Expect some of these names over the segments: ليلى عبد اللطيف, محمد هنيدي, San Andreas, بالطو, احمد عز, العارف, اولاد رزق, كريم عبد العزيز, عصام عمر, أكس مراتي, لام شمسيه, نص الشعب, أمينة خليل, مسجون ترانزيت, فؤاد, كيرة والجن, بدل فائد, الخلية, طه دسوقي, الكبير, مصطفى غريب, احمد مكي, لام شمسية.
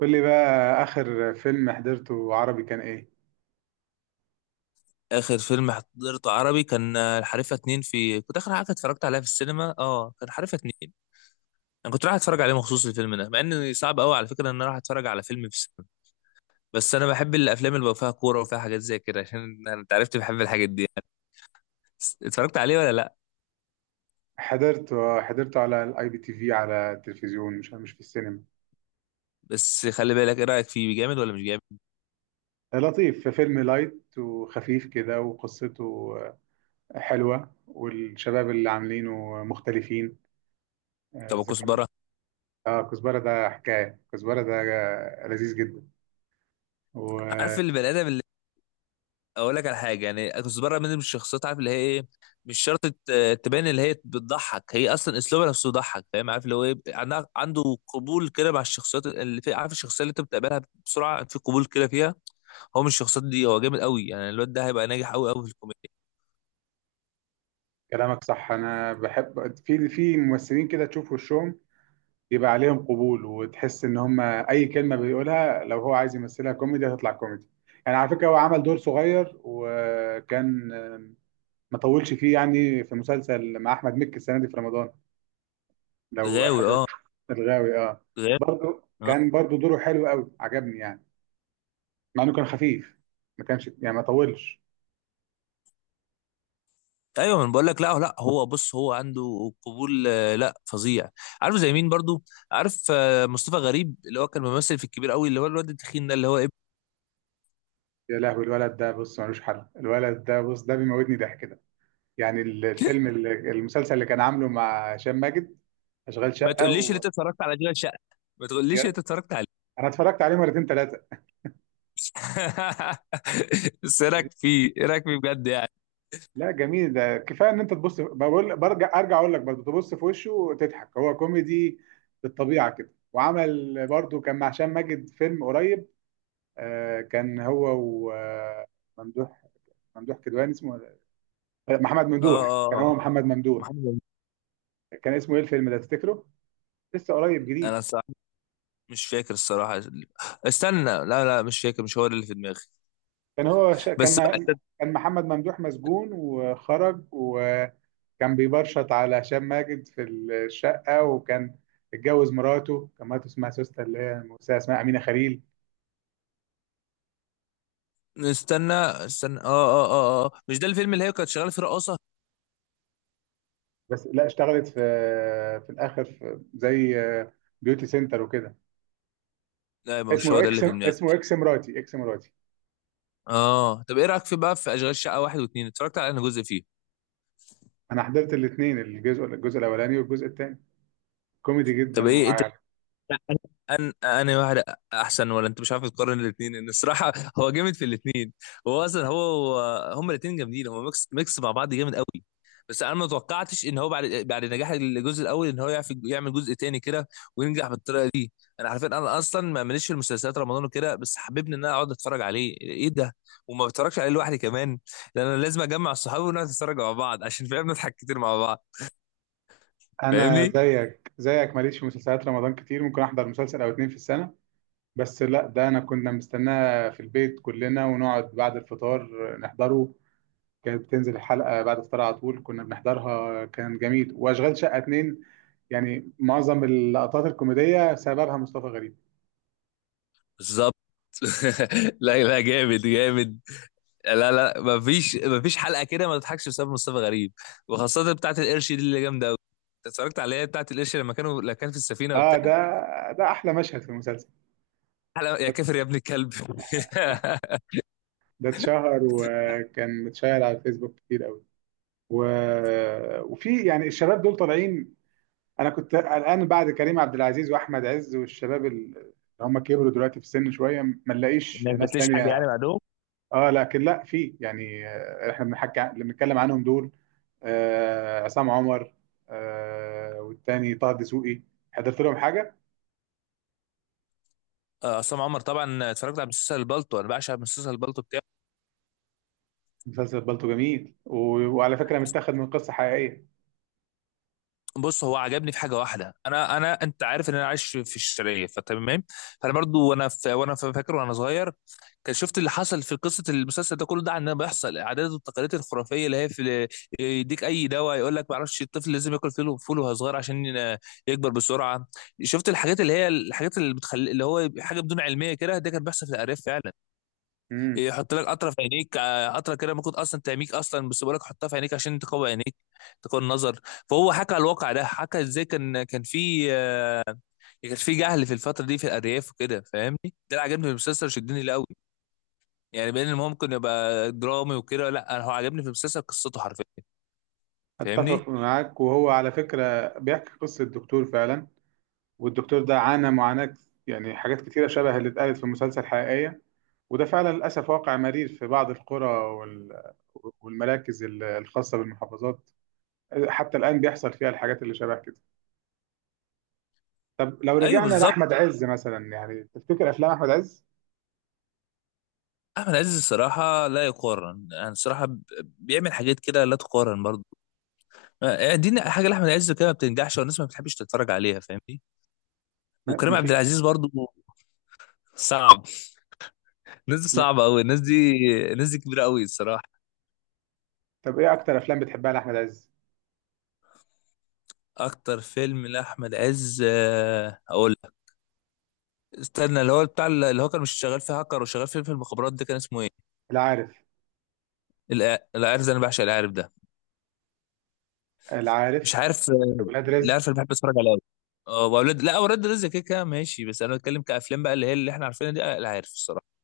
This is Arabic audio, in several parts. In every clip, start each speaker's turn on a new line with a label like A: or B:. A: قول لي بقى آخر فيلم حضرته عربي كان إيه؟
B: اخر فيلم حضرته عربي كان الحريفه اتنين. في كنت اخر حاجه اتفرجت عليها في السينما، كان الحريفه اتنين. انا كنت رايح اتفرج عليه مخصوص الفيلم ده، مع ان صعب قوي على فكره ان انا رايح اتفرج على فيلم في السينما. بس انا بحب الافلام اللي بقى فيها كوره وفيها حاجات زي كده، عشان انت عرفت بحب الحاجات دي يعني. بس اتفرجت عليه ولا لا؟
A: حضرته على الـIPTV، على التلفزيون، مش في السينما.
B: بس خلي بالك، ايه رايك فيه، جامد ولا مش جامد؟
A: لطيف، في فيلم لايت وخفيف كده، وقصته حلوة، والشباب اللي عاملينه مختلفين. آه،
B: طب
A: إذا كان
B: كزبره؟
A: آه، كزبرة ده، حكاية كزبرة ده لذيذ جدا.
B: عارف
A: وكلامك
B: البني ادم، اقول لك على حاجه. يعني كنت بره من الشخصيات، عارف اللي هي ايه. مش شرط تبان اللي هي بتضحك، هي اصلا اسلوبها نفسه يضحك، فاهم؟ عارف اللي هو ايه، عنده قبول كده مع الشخصيات اللي في. عارف الشخصيه اللي انت بتقابلها بسرعه، في قبول كده فيها، هو من الشخصيات دي. هو جامد قوي، يعني الواد ده هيبقى ناجح قوي قوي في الكوميديا.
A: صح. أنا بحب في ممثلين كده تشوف وشهم يبقى عليهم قبول، وتحس ان هم اي كلمه بيقولها لو هو عايز يمثلها كوميدي هتطلع كوميدي. يعني على فكره هو عمل دور صغير، وكان ما طولش فيه، يعني في مسلسل مع احمد مكي السنه دي في رمضان، لو
B: غاوي،
A: حضرت.
B: اه،
A: الغاوي، اه.
B: غاوي،
A: برضه
B: آه.
A: كان برضه دوره حلو قوي، عجبني يعني، مع انه كان خفيف، ما كانش يعني ما طولش.
B: ايوه انا بقول لك، لا لا، هو بص، هو عنده قبول، لا فظيع. عارف زي مين برضو؟ عارف، مصطفى غريب، اللي هو كان ممثل في الكبير قوي، اللي هو الواد التخين ده اللي هو إيه؟
A: يا لهوي، الولد ده بص ملوش حل، الولد ده بص، ده بيموتني ضحك ده. يعني المسلسل اللي كان عامله مع هشام ماجد، اشغال
B: ما
A: شقه.
B: تقوليش ان انت اتفرجت على اشغال شقه، ما تقوليش ان انت اتفرجت عليه.
A: انا اتفرجت عليه مرتين ثلاثه.
B: بس ايه رايك فيه، ايه رايك فيه بجد يعني؟
A: لا، جميل، ده كفايه ان انت تبص، بقول برجع ارجع اقول لك، برضه تبص في وشه وتضحك، هو كوميدي بالطبيعه كده. وعمل برضه، كان مع هشام ماجد فيلم قريب، آه، كان هو وممدوح. ممدوح كدواني اسمه آه، محمد ممدوح.
B: اه
A: كان
B: اه،
A: هو محمد ممدوح.
B: محمد هنيدي.
A: كان اسمه ايه الفيلم ده تفتكره؟ لسه قريب
B: انا
A: جديد.
B: الصراحه مش فاكر الصراحه. استنى، لا لا، مش فاكر، مش هو اللي في دماغي.
A: كان هو ش... كان
B: بس بقى
A: م... كان محمد ممدوح مسجون وخرج، وكان بيبرشط على هشام ماجد في الشقة، وكان اتجوز مراته. كان مراته اسمها سوسته، اللي هي الممثلة اسمها أمينة خليل.
B: استنى استنى، اه اه اه اه، مش ده الفيلم اللي هي كانت شغاله فيه رقاصه.
A: بس لا، اشتغلت في الآخر في زي بيوتي سنتر وكده.
B: لا يبقى مش هو
A: اسمه
B: ده
A: اكس،
B: اللي في دماغي.
A: اسمه اكس مراتي، اكس مراتي.
B: اه طب ايه رايك في بقى في اشغال شقه واحد واثنين؟ اتفرجت على انا جزء فيه.
A: انا حضرت الاثنين، الجزء الاولاني والجزء الثاني، كوميدي جدا
B: طب ايه،
A: ومعاك.
B: أنا واحد أحسن ولا أنت مش عارف تقارن الاثنين؟ إن الصراحة هو جامد في الاثنين. هو أصلا هو، هما الاثنين جامدين، هو ميكس ميكس مع بعض جامد قوي. بس أنا ما توقعتش إن هو بعد نجاح الجزء الأول إن هو يعرف يعمل جزء تاني كده وينجح بالطريقة دي. أنا عارفين، أنا أصلا ما ماليش في المسلسلات رمضان وكده، بس حبيبني إن أنا أقعد أتفرج عليه، إيه ده! وما بتفرجش عليه لوحدي كمان، لأن أنا لازم أجمع صحابي ونقعد نتفرج مع بعض عشان فاهم نضحك كتير مع بعض.
A: انا
B: فاهمني؟
A: زيك زيك ماليش في مسلسلات رمضان كتير، ممكن احضر مسلسل او اتنين في السنة. بس لا، ده انا كنا مستناه في البيت كلنا، ونقعد بعد الفطار نحضره. كانت بتنزل الحلقة بعد الفطار على طول، كنا بنحضرها، كان جميل. واشغال شقة اتنين يعني معظم اللقطات الكوميدية سببها مصطفى غريب.
B: بالظبط. لا لا جامد جامد، لا لا مفيش حلقه كده ما تضحكش بسبب مصطفى غريب، وخاصه بتاعه القرش دي اللي جامده قوي. انت اتفرجت عليها بتاعه القرش، لما كانوا لما كان في السفينه
A: اه،
B: وبتاع
A: ده احلى مشهد في المسلسل.
B: حلقه يا
A: ده
B: كافر يا ابن الكلب.
A: ده اتشهر وكان متشاهر على الفيسبوك كتير قوي. و... وفي يعني الشباب دول طالعين. انا كنت قلقان بعد كريم عبد العزيز واحمد عز والشباب اللي هم كبروا دلوقتي في السن شوية، ما نلاقيش
B: ما
A: ناس
B: فاتليش حاجه يعني
A: تانية.
B: بعدهم.
A: اه، لكن لا، في يعني، احنا بنحكي اللي بنتكلم عنهم دول، عصام عمر، والتاني طه دسوقي. حضرت لهم حاجه؟
B: عصام عمر طبعا اتفرجت على مسلسل البلطو، انا بعشق مسلسل البلطو بتاعه.
A: مسلسل بالطو جميل، و- وعلى فكره متاخد من قصه حقيقيه.
B: بص هو عجبني في حاجه واحده، انا انا انت عارف ان انا عايش في الشرقيه فتمام. فانا برضو فاكر وانا صغير، كان شفت اللي حصل في قصه المسلسل ده كله. ده عندنا بيحصل، العادات والتقاليد الخرافيه اللي هي في، يديك اي دواء، يقول لك ما اعرفش الطفل لازم ياكل فول فول وهو صغير عشان يكبر بسرعه. شفت الحاجات اللي هي الحاجات اللي بتخلي اللي هو حاجه بدون علميه كده، ده كان بيحصل في الارياف فعلا.
A: امم.
B: يحط لك قطره في عينيك، قطره كده ممكن اصلا تعميك اصلا، بس بيقول لك حطها في عينيك عشان تقوي عينيك، تقوي النظر. فهو حكى على الواقع ده، حكى ازاي كان في، كان في جهل في الفتره دي في الارياف وكده، فاهمني؟ ده اللي عجبني في المسلسل، شدني ليه قوي، يعني بين ان هو ممكن يبقى درامي وكده، لا انا هو عجبني في المسلسل قصته حرفيا. فاهمني.
A: اتفق معاك. وهو على فكره بيحكي قصه الدكتور فعلا، والدكتور ده عانى معاناه، يعني حاجات كتيره شبه اللي اتقالت في المسلسل حقيقيه. وده فعلا للاسف واقع مرير في بعض القرى والمراكز الخاصه بالمحافظات، حتى الآن بيحصل فيها الحاجات اللي شبه كده. طب لو
B: ايوه
A: رجعنا
B: بالظبط.
A: لاحمد عز مثلا، يعني تفتكر افلام احمد عز
B: احمد عز الصراحه لا يقارن، يعني الصراحه بيعمل حاجات كده لا تقارن برضه. يعني دي حاجه لاحمد عز كده ما بتنجحش، والناس ما بتحبش تتفرج عليها، فاهمني؟
A: ما
B: وكريم
A: ما
B: عبد
A: في
B: العزيز برضو صعب، الناس دي
A: ما
B: صعبة أوي، الناس دي، الناس دي كبيرة أوي الصراحة.
A: طب ايه اكتر افلام بتحبها لاحمد عز؟
B: أكتر فيلم لأحمد عز، أقول لك. استنى، اللي هو بتاع اللي هو كان مش شغال فيه هاكر وشغال فيه في المخابرات ده، كان اسمه إيه؟
A: العارف.
B: العارف ده، أنا بعشق العارف ده.
A: العارف،
B: مش عارف،
A: ولاد رزق.
B: العارف اللي بحب أتفرج عليه أوي، أه. وأولاد، لا، أولاد رزق كده كده ماشي، بس أنا بتكلم كأفلام بقى اللي هي اللي إحنا عارفينها دي، العارف الصراحة.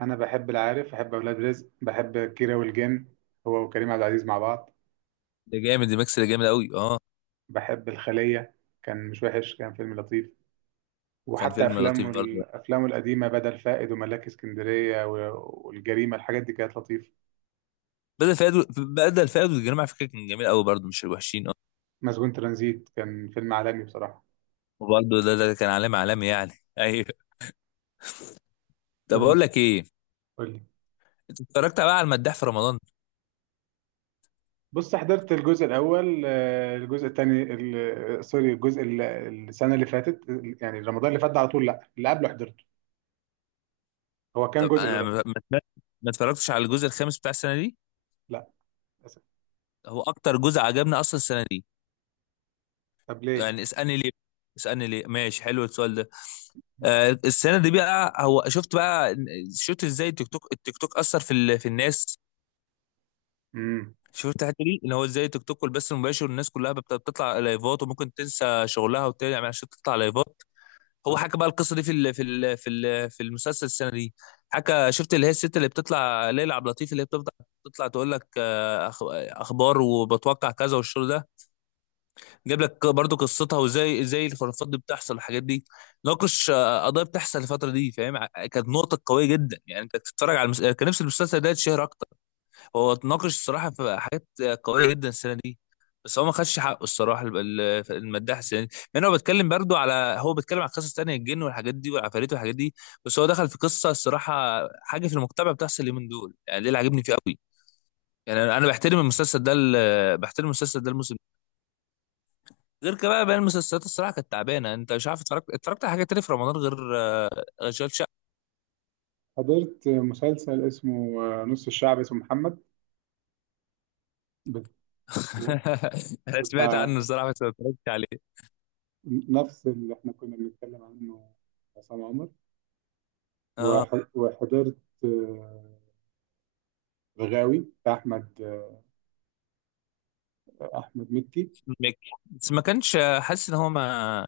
A: انا بحب العارف، بحب اولاد رزق، بحب كيرة والجن هو وكريم عبد العزيز مع بعض.
B: ده جامد، دي ميكس، ده جامد أوي أه.
A: بحب الخلية، كان مش وحش، كان فيلم لطيف.
B: كان
A: وحتى
B: فيلم لطيف
A: افلامه
B: برضه.
A: افلامه القديمه، بدل فائد وملاك اسكندريه و- والجريمه، الحاجات دي كانت لطيفه.
B: بدل فؤاد، بدل فؤاد والجريمة على فكرة كان جميل أوي برضه، مش الوحشين أه.
A: مسجون ترانزيت كان فيلم عالمي بصراحه.
B: وبرضه ده ده كان علامة علامة، يعني أيوه. طب اقول لك ايه،
A: قول.
B: انت اتفرجت بقى على المداح في رمضان؟
A: بص، حضرت الجزء الاول. آه، الجزء الثاني سوري، الجزء السنه اللي فاتت، يعني رمضان اللي فات ده على طول. لا، اللي قبله حضرته. هو كام
B: طب
A: جزء ده
B: انا
A: بقى؟
B: ما- ما اتفرجتش على الجزء الخامس بتاع السنه دي.
A: لا، للأسف.
B: هو اكتر جزء عجبني اصلا السنه دي.
A: طب ليه؟
B: يعني اسالني ليه، اسالني ليه، ماشي حلو السؤال ده. آه السنه دي بقى، هو شفت بقى، شفت ازاي التيك توك اثر في الناس؟
A: امم.
B: شفت الحته دي، ان هو ازاي التيك توك والبث المباشر الناس كلها بتطلع لايفات وممكن تنسى شغلها وتعمل عشان تطلع لايفات. هو حكى بقى القصه دي في المسلسل السنه دي. حكى، شفت اللي هي الست اللي بتطلع، ليلى عبد اللطيف، اللي هي بتطلع بتطلع تقول لك، اخبار وبتوقع كذا والشغل ده. جاب لك برضو قصتها، وازاي ازاي الخرافات دي بتحصل والحاجات دي. ناقش، قضايا بتحصل الفتره دي، فاهم، كانت نقطه قويه جدا. يعني انت بتتفرج على كان نفس المسلسل ده يتشهر اكتر. هو اتناقش الصراحه في حاجات قويه جدا السنه دي، بس هو ما خدش حقه الصراحه، المداح السنه دي. لان هو بيتكلم برضو على، هو بيتكلم عن قصص تانية، الجن والحاجات دي والعفاريت والحاجات دي، بس هو دخل في قصه الصراحه حاجه في المجتمع بتحصل اليومين دول، يعني ده اللي عاجبني فيه قوي. يعني أنا بحترم المسلسل ده، بحترم المسلسل ده الموسم ده. غير كده بقى، باقي المسلسلات الصراحه كانت تعبانه. انت مش عارف اتفرجت على حاجه تانية في رمضان غير، غير اشغال شقه؟
A: حضرت مسلسل اسمه نص الشعب اسمه محمد، بت-
B: انا سمعت عنه
A: بتاع
B: الصراحه بس ما اتفرجتش عليه.
A: نفس اللي احنا كنا بنتكلم عنه، عصام عمر.
B: اه
A: وحضرت آه، غاوي بتاع احمد، احمد مكي.
B: ميك. بس ما كانش حاسس ان هو ما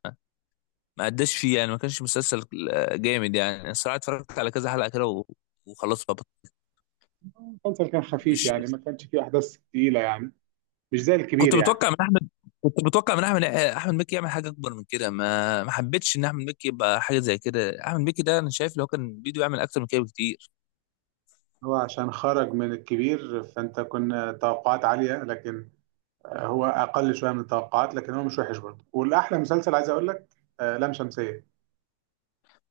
B: ما قداش فيه يعني، ما كانش مسلسل جامد يعني الصراحه. اتفرجت على كذا حلقه كده وخلاص بقى،
A: المسلسل كان خفيف،
B: مش
A: يعني ما كانش فيه احداث تقيله يعني، مش زي الكبير
B: كنت
A: يعني.
B: متوقع من احمد كنت متوقع من احمد احمد مكي يعمل حاجه اكبر من كده. ما حبيتش ان احمد مكي يبقى حاجه زي كده، احمد مكي ده انا شايف لو كان بيدو يعمل اكتر من كده بكتير.
A: هو عشان خرج من الكبير فانت كنا توقعات عالية، لكن هو اقل شوية من التوقعات، لكن هو مش وحش برضه. والاحلى مسلسل عايز اقول لك، لام شمسية.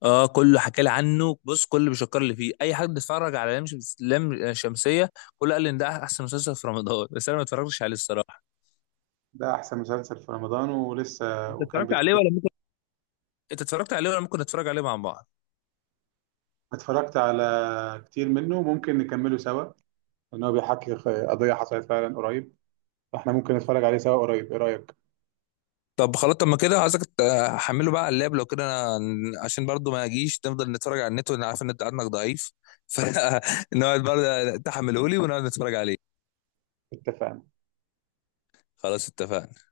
B: اه كله حكى لي عنه، بص كله بيشكر لي فيه، اي حد اتفرج على لام شمسيه، كله قال لي ان ده احسن مسلسل في رمضان، بس انا ما اتفرجتش عليه الصراحه.
A: ده احسن مسلسل في رمضان ولسه
B: انت
A: وكان
B: اتفرجت عليه
A: بيتكلم.
B: ولا ممكن انت اتفرجت عليه ولا ممكن نتفرج عليه مع بعض؟
A: اتفرجت على كتير منه، ممكن نكمله سوا، لان هو بيحكي قضية حصلت فعلا قريب. فاحنا ممكن نتفرج عليه سوا قريب. ايه رأيك؟
B: طب خلاص، طب ما كده عايزك تحمله بقى على اللاب لو كده، أنا عشان برضو ما اجيش نفضل نتفرج على النت، وانا عارف ان انت عندك ضعيف. فنقعد برضه تحمله لي ونقعد نتفرج عليه.
A: اتفقنا.
B: خلاص اتفقنا.